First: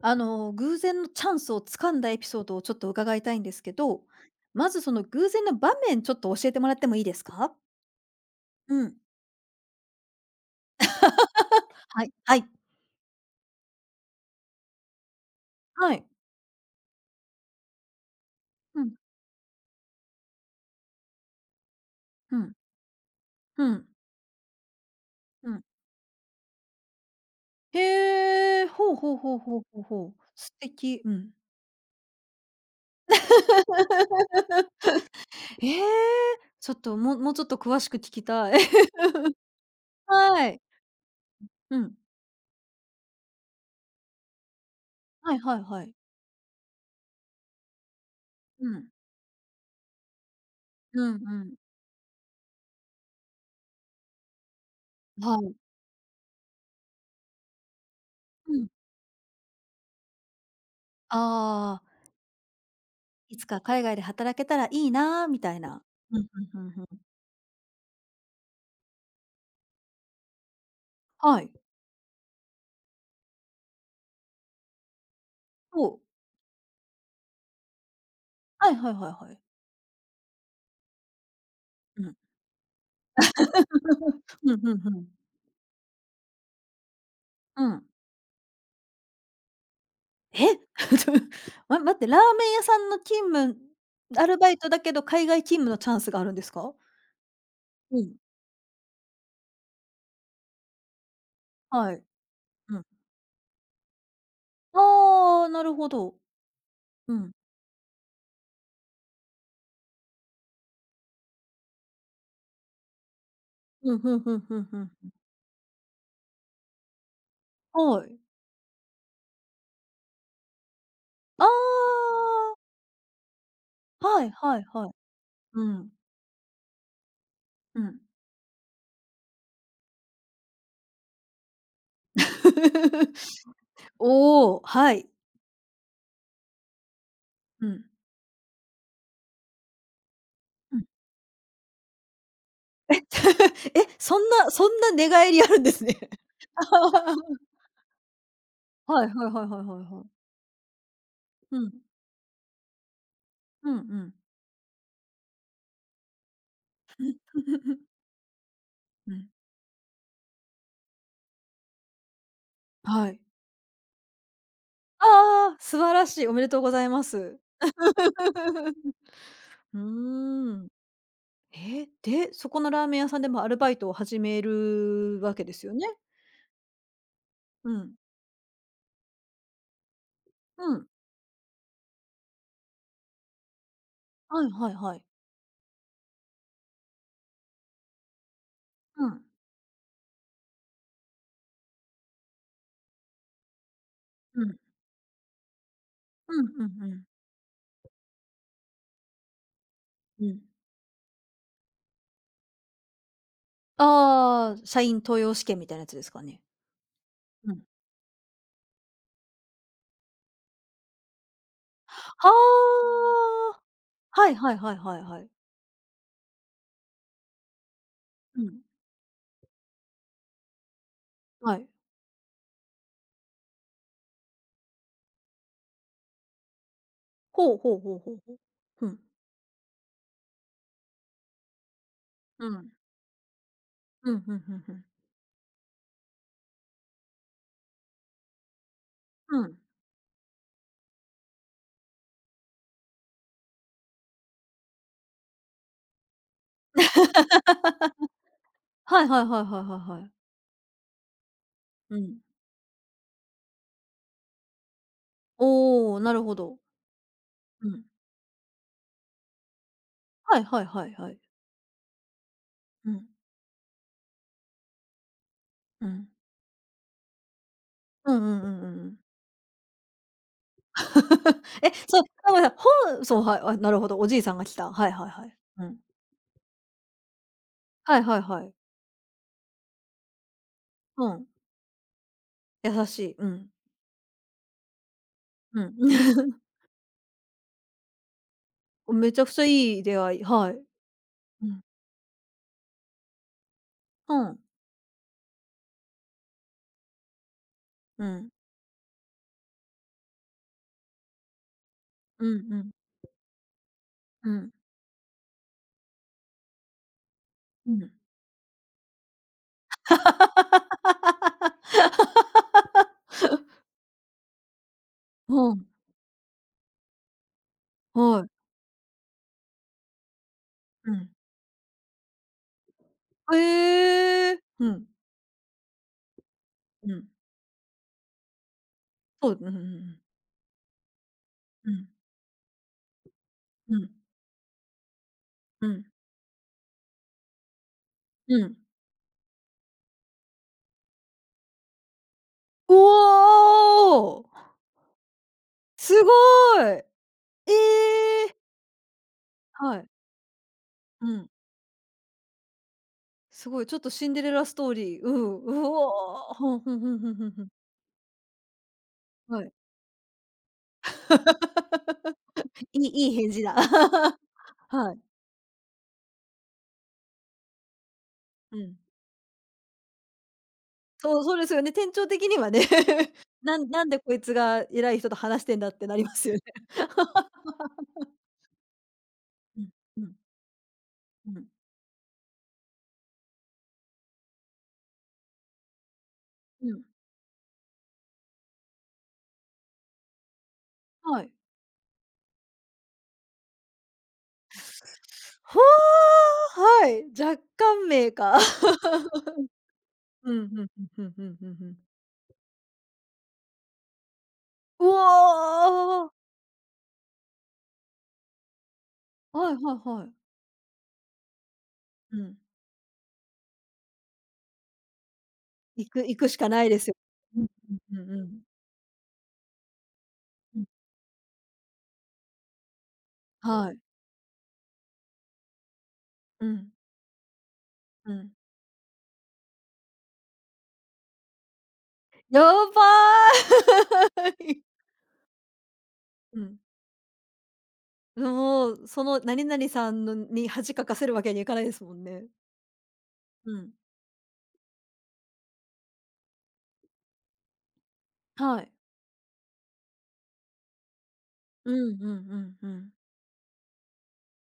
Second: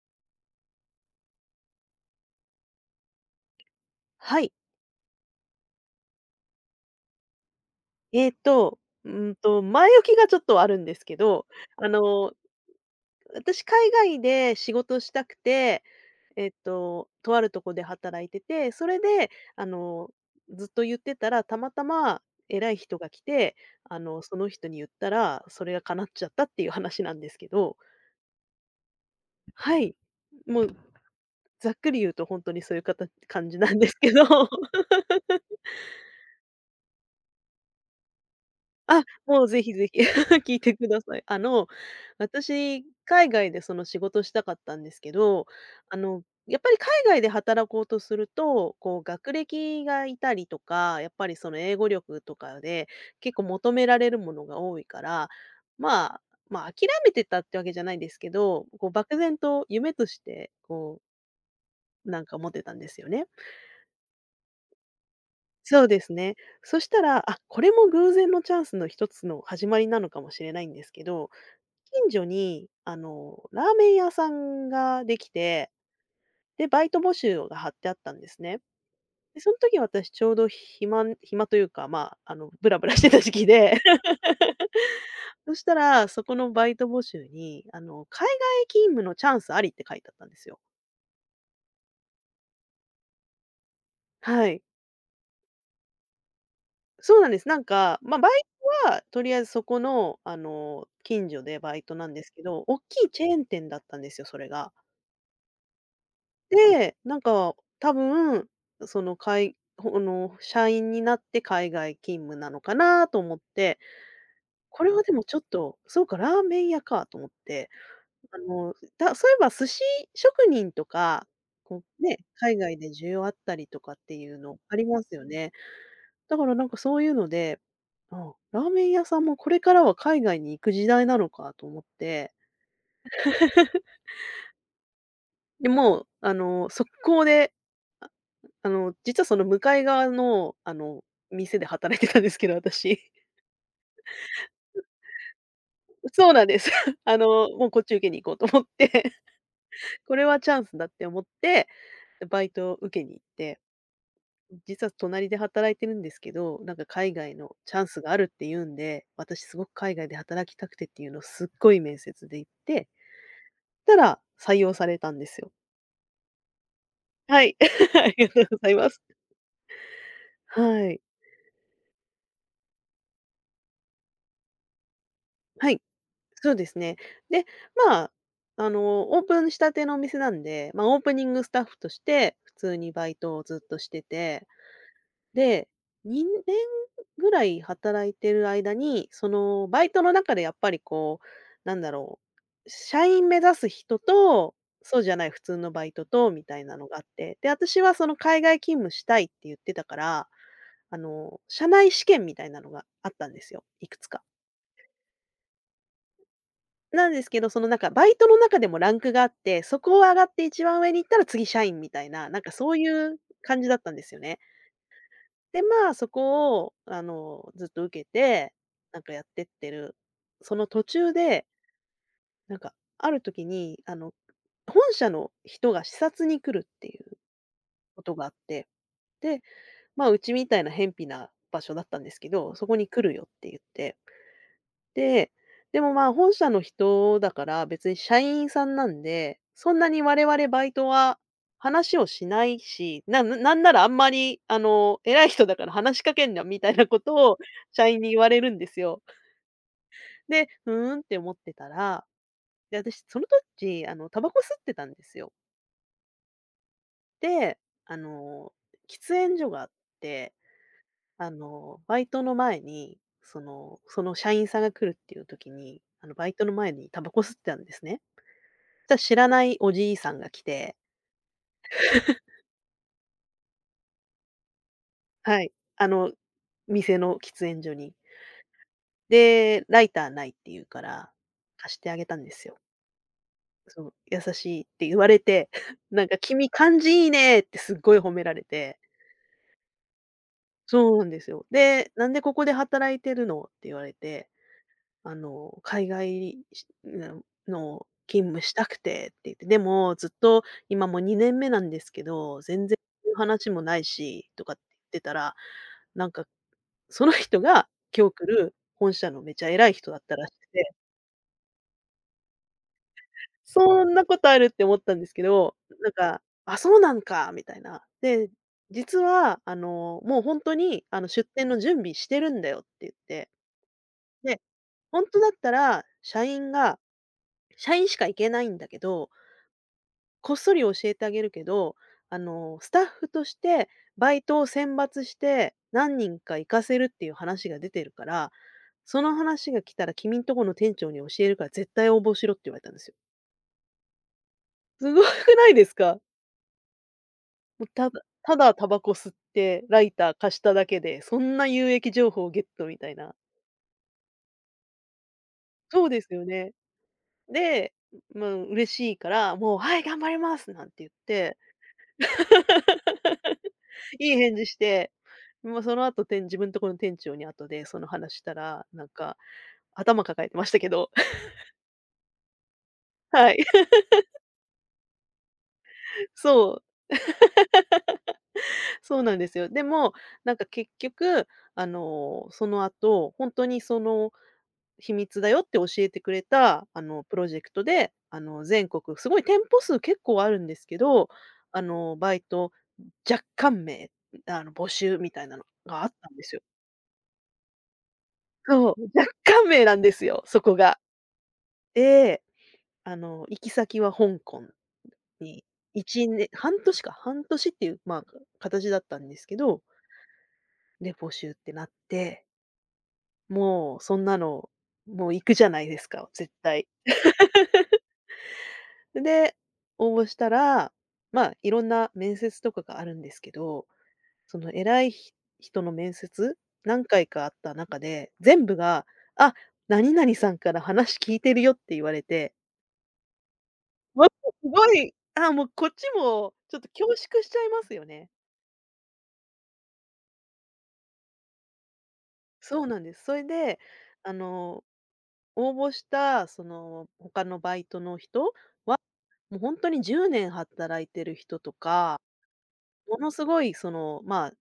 あの、偶然のチャンスを掴んだエピソードをちょっと伺いたいんですけど、はい。まずその偶然の場面、ちょっと教えてもらってもいいですか？えっと、うん。前置きがちょっとあるんですけど、あはい、の、はい。私、海外で仕事したくて、はい。とあるとこで働いてて、うそん、れで、あの、ずっと言ってたら、たまたまうん、偉い人が来て、うん、その人に言ったら、うん。それが叶っちゃったっていう話なんですけど、へえ、ほうほうほうほうはほうい。ほう。素もう敵。うん。ざっくり言うと本当にそういうか感じなんですけど。ええ、ちょっと、もうもうちょっと詳しく聞きたい。あ、もうぜひぜひ は 聞いい。てください。うん。私、海外でその仕事したかったんですけはいど、はいはい。やっぱり海外で働こうとするうと、ん。こう学歴がいたりとか、うやっんぱりうそん。の英語力とかで、結構求められるものが多いから、はい。まあ、まあ、諦めてたってわけじゃないんですけうど、ん。こう漠然と夢として、こああ、う、なんか持ってたんですよね。いつか海外で働けたらいいなーみたいそな。うですうん、ね。うんうんそうん。したら、あ、これも偶然のチャンスの一つの始まりなのかもしれないんですけど、はい。近所に、ラーメン屋さんができて、おで、バイト募集が貼ってあったんですね。はいはいはいはで、い。その時私ちょうど暇暇というか、うまん。あ、ブラブラしてた時期で。うん、うんうん。そしたら、そこのバイト募集に、うん。海外勤務のチャンスありって書いてあったんでえ すよ。待って、ラーメン屋さんの勤務アルはバイい。トだけど、海外勤務のチャンスがあるんですか？そうなんです。なんか、うまん。あ、バイトはとりあえずそこの、近所でバイはトい。なんですけど、大うん。きいチェーン店だったんですよ、それが。ああ、なるほど。で、うなんん。か多分、そのかいほの、社員になって海外勤務なのかなと思って、うん、うんうんうんうこれはん。でもちょっと、そうか、ラーメン屋かと思って、はい。そういえば寿司職人とか、あこうね、海あ、外で需要あったりとかってはいいうはのいありはい。ますよね。うん。だからなんかそういうので、うん。あ、ラーメン屋さんもこれからは海外に行く時代なのかと思って、おお、はい。で、もう速攻でうん。実はその向かい側の、うん。店で働いてたんですけど、え、私。え、そんな寝返りあるんですね。そうなんです。もうこっち受けに行こうと思っはいて、はいはいはいはいはい。これはチャンスだって思っうて、ん。バイトを受けに行って、うんうん。実は隣で働いてるんですけど、なんか海外のチャンス があるって言うんで、うん。私すごく海外で働きたくてっていうのをすっごい面接で言ってはい。たら採用されたんですよ。ああ、素晴らしい。おめでとうございます。はい。ありがとうございます。うーん。はい。え、で、そこのラーメン屋さんでもアルバイトを始めるわけですはよい。ね？そうですね。で、うん。まあ、オープンしたてのお店なんで、うまん。あ、オープニングスタッフとして普通にバイトをずっとしてはて、いはいはい。で、2年ぐらい働いてる間うに、ん。そのバイトの中でやっぱりこう、なんだろう、社員目指す人うと、ん。そうじゃない普通のバイトとうみんうたいなんうのがあん。って、で、私はその海外勤務したいって言ってたかうら、ん。社内試験みたいなのがあったんですよ、いくつか。ああ、社員登用試験みたいなやつですかね？なんですけど、うそん。のなんかバイトの中でもランクがあって、そこを上がって一番上に行ったら次社員みたいな、なんかそういはう感じだったんですあ。よはいね。はいはいはいはい。で、まあそこを、ずっと受けうて、ん。なんかやってってるその途中で、はい。なんかある時に、本社の人が視察に来るっていうほうほうほうこほとうがあほっう。て、うん。で、まあうちみたいな偏僻な場所だったんですけうど、そん。こに来るよって言って、うん、うんうんうん。で、でも、まあ、本社の人だから別に社員さんなんうで、ん。そんなに我々バイトは話をしないし、な、なんならあんまり、偉い人だから話しかけんなみたいなことを社員に言われるんですよ。はいはいはいはいはいはい。で、うーんって思ってたうら、ん。で、私その時、タバコ吸ってたんですよ。おお、なるほど。で、うん。あの、喫煙所があって、はいはいはいはい。あの、バイトの前うに、ん、そのその社員さんが来るっていう時に、うん。バイトの前にタバコ吸ってたんですね。うんうんうんうんうしん。た知らないおじいさんが来て、え、そう、だから本、はい、あ、なるほど、おじいさんが来た。はいはいはい。はい、うん。あの、店の喫煙所に。はいはいはい。で、ライターないって言うかうら、ん、貸してあげたんですよ。優しい。うん。そう、優しいって言われて、うん。なんか 君感じいいねってすっごい褒められて、めちゃくちゃいい出会い、はい。そうなんですうよ。ん。で、なんでここで働いてるのって言われうて、ん。あの、海外しののう勤ん。務したくてって言って、でもずっと今もう2年目なんですけうんど、う全ん。然そういう話もないしうとん。かって言ってたら、なんか、その人がうん。今日来る本社のめちゃ偉い人だったらしくて、そんなことあるって思ったんですけど、うん、なんか、あ、そうなんかみたいな。はで、い実はもう本当にうん。出店の準備してるんだよって言って、い。へえ。で、うん。本当だったらうん。社員しか行けないんだけど、そう、うんうんうん。こっそり教えてあげるけうど、ん、スタッフとしてうん、バイトを選抜してうん。何人か行かせるっていう話が出てるから、うん。その話が来たら君んとこの店長に教えるから絶対応募しろって言われたんおですよ。お！すごくないですすか？ごい。え もうただたえ！だタバコ吸ってはラい。イター貸しただけで、うそん。んな有益情報をゲットみたいな。すごい、ちょっとシンデレラストーリー。うん。うそうですよお。ふね。んふんふんふんふんふん。で、まあ、嬉しいから、はい。もう、「はい、頑張ります」なんて言って。いい 返事だ。いい返事し て、はい。もうその後自分とこの店長に後でその話したうら、ん。なんか、頭抱えてましたけど、そ う、そうですよね。店長的にはね、はい。なんでこいつが偉い人と話してんだってなり ますよね。そう、そうなんですよ。うでん、も、うん、なんか結局、うん、その後、本当にその秘密だよって教えてくれた、うん。プロジェクトで、全国すごい店舗数結構あるんですけど、はい。バイト若干名、募集みたいなのほがあったんですよ。お！はい、若干名か。そう、若干名なんですよ、うそん、こふんが。ふんふんふんふんふん。ええ。行き先は香港うにお！1年半年か、半年っていう、まあ、形だったんですけはいど、はいはい。で、募集ってなっうて、ん。もうそんなの、もう行くじゃないです行くか、行く絶しかな対。いですよ。うんうんうんうん。で、応募したうん。ら、まあ、いろんな面接とかがあるんですけど、はい。その偉いひ人の面接、うん。何回かあった中で、うん。全部が、「あ、何々さんから話聞いてるよ」って言われて、やばもうすごい。い、あ、もうこっち もうちょん。っと恐縮しちゃいますよね。もう、その何々さんのに恥かかせるわけにいかないですもんね。そうなんです。それうで、ん。あの、応募したその他のバイトの人はい。は、もうほんに10年働いてる人とうんか、うんうんうん。ものすごいその、まあ、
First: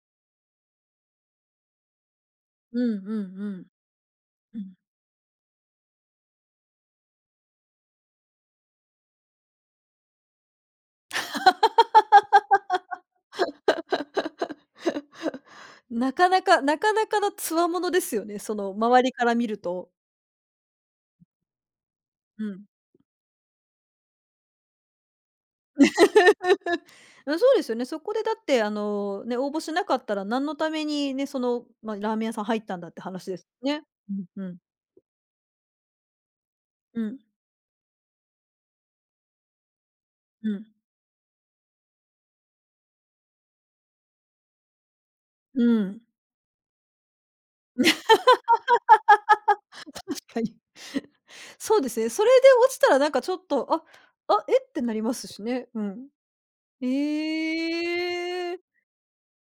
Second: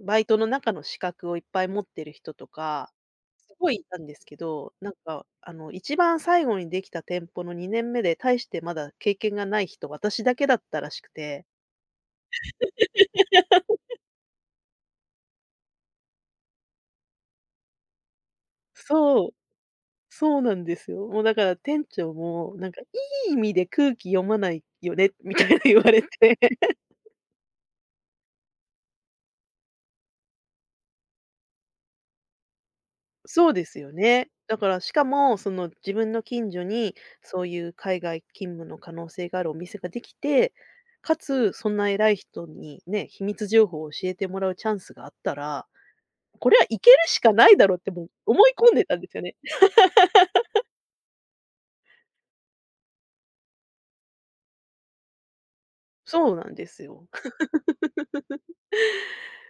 バイトの中の資格をいっぱい持ってる人とうか、んうんうすん。ごいいたんですけうん。ど、なんか一番最後にできた店舗の2年目で、大してまだ経験がない人、私だけだったらしくて。なかなかなかなかの強者ですよね、その周りかそう。ら見ると。そうなんですよ。もうだから店長うも、ん。なんかいい意味で空気読まないよねみたいな言われて。うん、そうですよね。そこでだって、あの、ね、応募しなかったら、何のためにね、その、まあ、ラーメン屋さん入ったんだって話ですそうですね。よね。うんうだん。からしかも、その自分の近所に、うん、そういう海外勤務の可能性があるお店ができうて、ん、かつそんな偉い人にね、秘密情報を教えてもらうチャンスがあったら、うん。これは行けるしかないだろうってもう思い込んでたんですよね。確かに。そうですね。それで落ちたらなんかちょっと、えってなりますしね。うん。そうなんですよ。ええ。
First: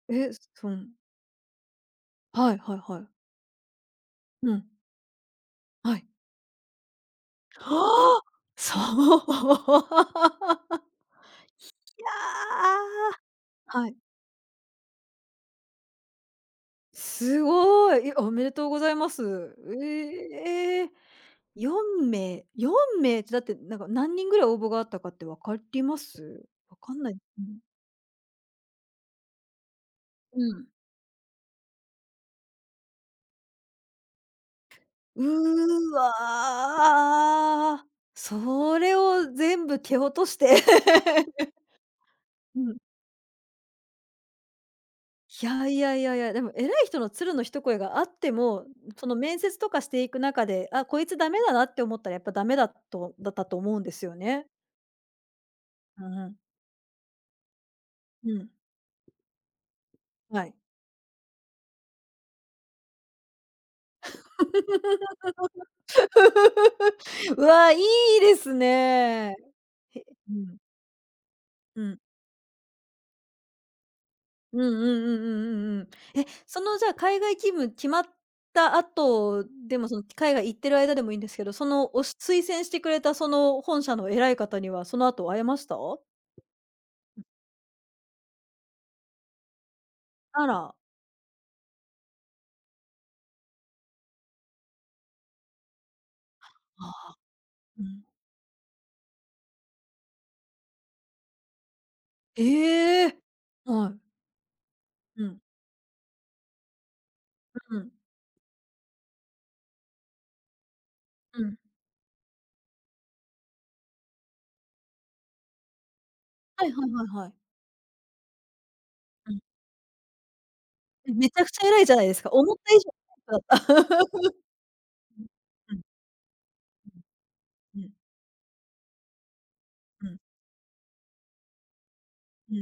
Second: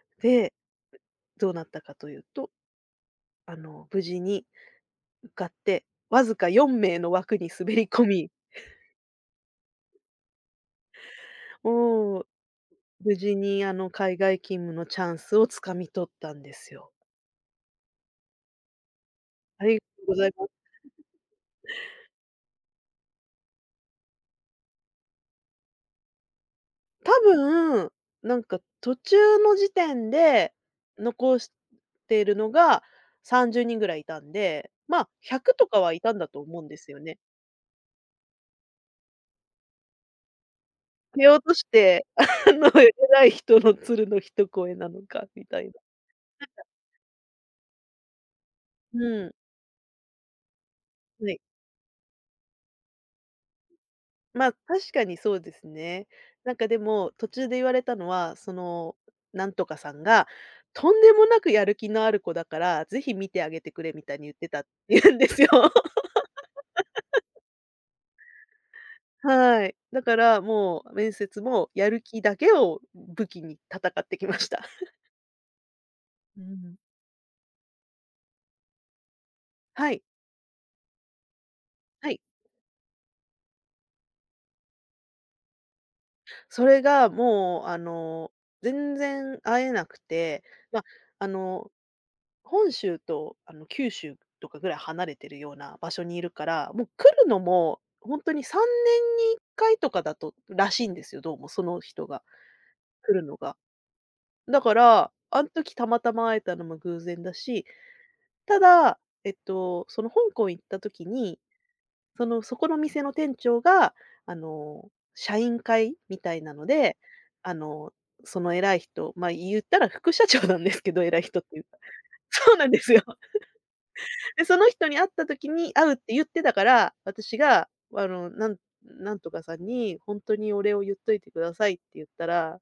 え、で、そんどうなったかというと、はいはいはい。無事にうん、かって、はい。わずか4名の枠に滑り込ああ！み、そう。いもうやー。無事にはい。海外勤務のチャンスをつかみ取ったんですよ。すごい。え、おめでとうございます。ありがとうございます。ええ。4名、4名ってだってなんか何人ぐらい応募があったかって分かります？分かん多ない。うん。分、途中の時点うでん。残しているのが30人ぐらいいたんで、ま、う100とかはーいたんだと思うんですよね。わー。それを全部蹴落として。蹴落と して、うのん。偉い人の鶴の一声なのか みいたいやな。いやいやいや、でも偉い人の鶴の一声があっても、そのうん、面接とかしていく中で、あ、こいつはダい。メだなって思ったらやっぱダメだとだったと思うんですよま、ね。あ確かにそうですうね。んうん。なんかでも、途中で言われたのうは、ん。その、なんとかさんが、はい。とんでもなくやる気のある子だから、ぜひ見てあげてくれみたいに言ってたって言うんですよ。うわ、いいですね。へはい。だかうら、ん、もう面接もうやん。る気だけを武器に戦ってきましうんた。うんうんうんうんうん。え、うそん。のじゃあ 海外勤務決まった後でも、はそい、の海外行ってる間でもいいんですけど、そのはい。推薦してくれたその本社の偉い方にはその後会えました？それがもう、全然会えなくて、あら、まあ、あの本州とあの九州とかぐらい離れてるような場所にいるから、もうあ来るのもうん。本んに3年に1回とかだとらしいんですよ、どうもその人が、ええ。来るのが。はい。だから、うん、あん時たまたま会えたのも偶然だし、うん、ただ、その香港行った時に、うん。そこの店の店長が、あの、社員会みたいなのはいはいで、はいはい。あの、その偉い人、ま、うん。言ったら副社長なんですけど、偉いめ人ちっゃくていちうゃか。偉いじゃないですか。そ思っうなんた以で上すよ。で、その人に会った時にうん。うん、会うって言ってたから、私が、うん、あの、なんなんとかさんにうん、う「ほん。んとにお礼を言っといてください」って言ったら、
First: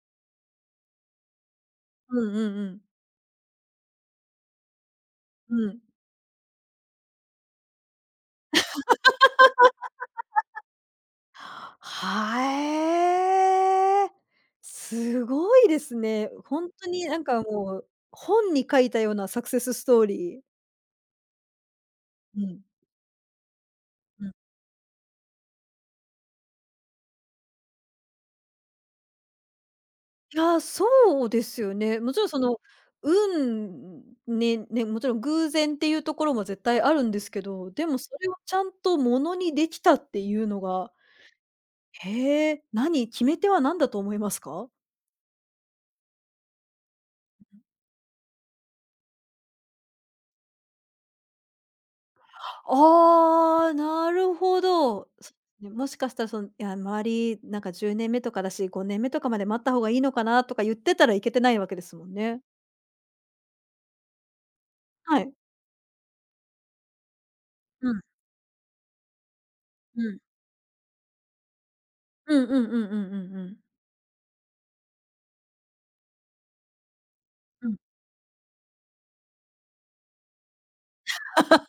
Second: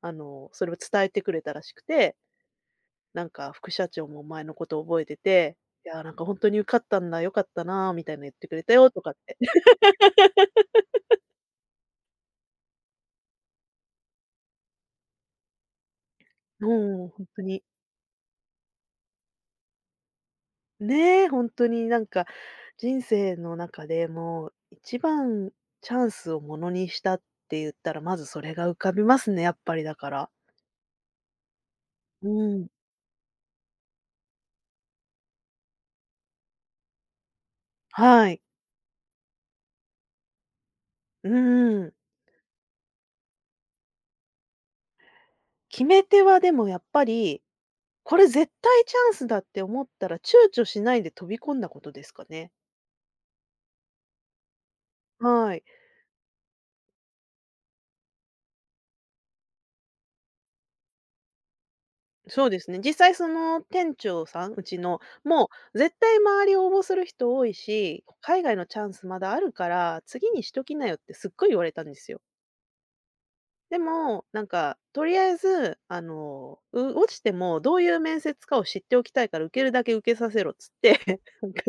それを伝えてくれたらしくうて、んうんうん。なんか副社長もお前のこと覚えてて、うん。いや、なんかほんとに受かったんだ、良かったなみたいな言ってくれたよとかって。はえ。すごいですね。ほんともにうなほんんかとに、もう、本に書いたようなサクセスストーリー。ね、ほんとになんか、うん、人生の中でうん。もう一番チャンスをものにしたって言ったら、まずそれが浮かびますね、やっぱりだから。いや、そうですよね。もちろうんその、ん、運ねね、もちろん偶然っていうところも絶対あるんですけど、でもそはれをい。ちゃんとものにできたっていうのが、うーん。へえ、決め手は何だと思いますか？決め手はでもやっぱり、これ絶対チャンスだって思ったら躊躇しないで飛び込んだことですかね。ああ、なるほど。そはい。ね、もしかしたらその、いや、周りなんか10年目とかだし、5年目とかまで待った方がいいのかなとか言ってたらいけてないわけですもんね。そうですね。実際その店長さん、うちの、はい。もう絶対周り応募する人多いうん、し、海外のチャンスまだあるから、うん。次にしときなよってすっごい言われたんですよ。うんうんうんうんうんうん。でも、なんか、とりあえず、落ちてもうどん。ういう面接かを知っておきたいから受けるだけ受けさせろっつって、なんか、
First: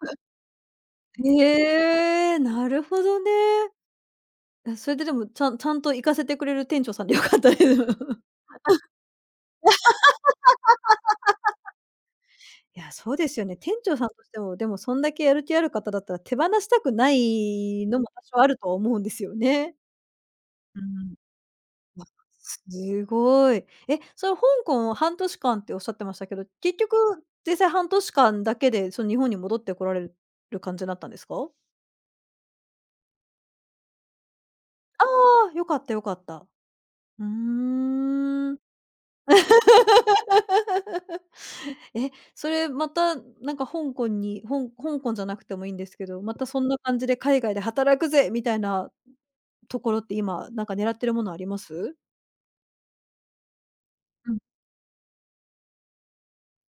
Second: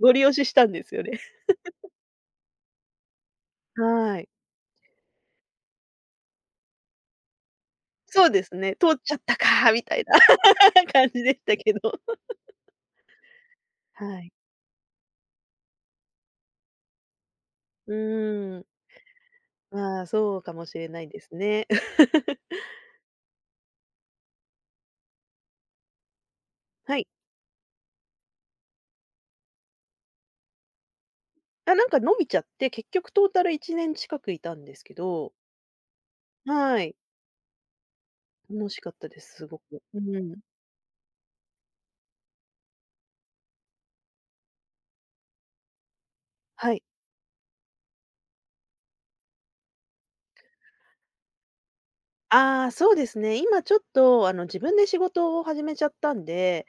ごり押ししたんですよね。へえ、なるほどね。はい。あ、それででも、ちゃんと行かせてくれる店長さんでよかったです。そうですね、通っちゃったかみたいな 感じでしたけど。いや、そうですよね。店 長さんはとしい。ても、でもそんだけやる気ある方だったら手放したくないうのも多少あるーん、と思うんですよね。まあ、そうかもしうれないん。ですね。すごい。え、それ香港半年間っておっしゃってましたけど、結局はい。実際半年間だけで、その日本に戻ってこられる感じになったんですか？あ、なんか伸びちゃって、結局トータル1年近くいたんですけあど、あ、良かった良かった。はい、うーん。楽しかったです、すごく。うん。え、それまたなんか香港にほん香港じゃなくてもいいんですけど、またそんはない。感じで海外で働くぜみたいなところって今なんか狙ってるものあります？ああ、そうですね、今ちょっとあうん。の自分で仕事を始めちゃったんで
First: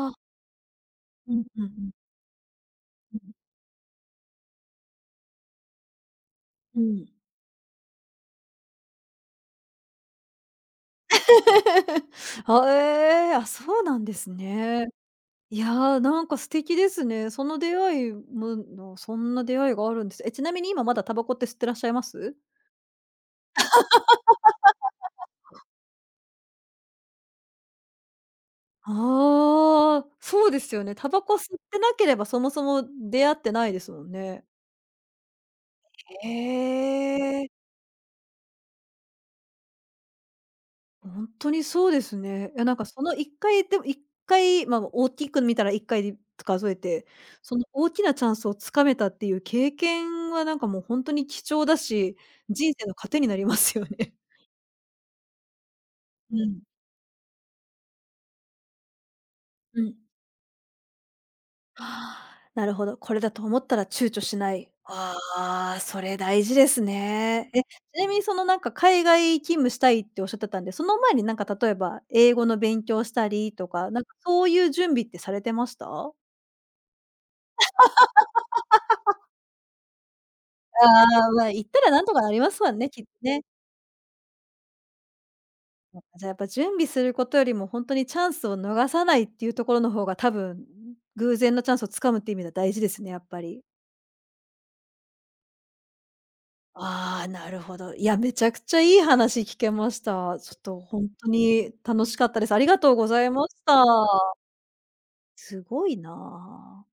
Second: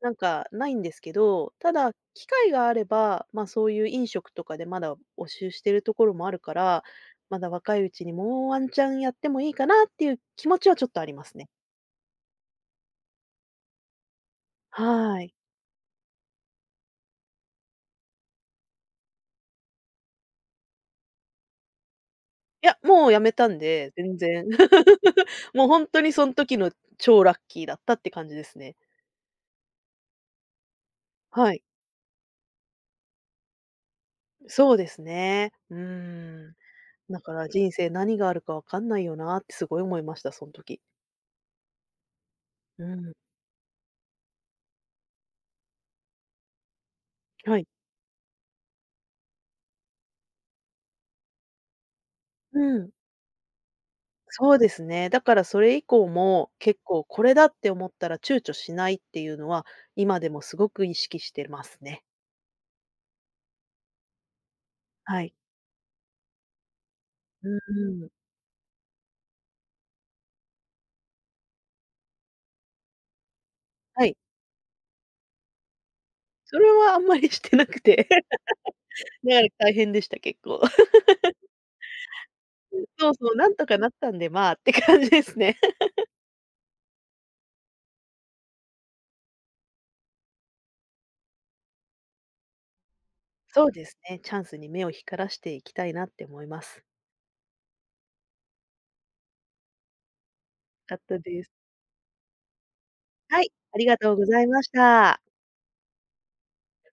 なんあ。かないんですけうんど、うんうんうただ、ん。機会があれば、ま、そういう飲食とかでまだ募集してるところもあるかうら、ん。まだ若いうちにもうワンチャンやってもいいかなっていう気持ちはちょっとありますね。はえー、あ、そうなんですね。はい。いやー、なんか素敵ですね。その出会いものそんな出会いがあるんです。え、ちなみに今まだタバコって吸ってらっしゃいます？いや、もうやめたんで、全然。もう本当にその時の超ラッキーだったって感じですね。ああー、そうですよね。タバコは吸っい。てなければ、そもそも出会ってないですもんね。そうですね。うーん。だかへらえ。人生何があるかわかんないよなってすごい思いました、その時。本当にそうですね。いや、なんうかそん。の1回でも1回、ま、大きく見たら1回で数えて、そはのい。大きなチャンスをつかめたっていう経験はなんかもう本当に貴重だし、う人生ん。の糧になりますよね。そうですね。だからそれ以降うも、ん、結構これだって思ったら躊躇しないっていうのは、うん。今でもすごく意識してますね。あーなるほど。これだと思ったら躊躇しない。あはい。あ、それ大事ですうね。んえ、ちうなん。みにそのなんか海外勤務したいっておっしゃってたんで、その前になんか例えば英語の勉強したりとか、なんはかい。そういう準備ってされてました？それはあんまりしてなくて、だから大変でした、結構。ああ、ま、行ったらなんとかなりますわね、きっそとうそう、ね。なんとかなったんで、まあって感じですね。なんか、じゃあやっぱ準備することよりも本当にチャンスを逃さないっていうところの方が多分、偶然のチャンスをつかむっていう意味では大事ですね、やっぱり。そうですね、チャンスに目を光らしていきたいなって思います。ああ、なるほど。いや、めちゃくちゃいい話聞けました。ちょっとよかっほんたとです。に楽しかったです。ありがとうございはまい、しあた。りがとうございました。すごいな。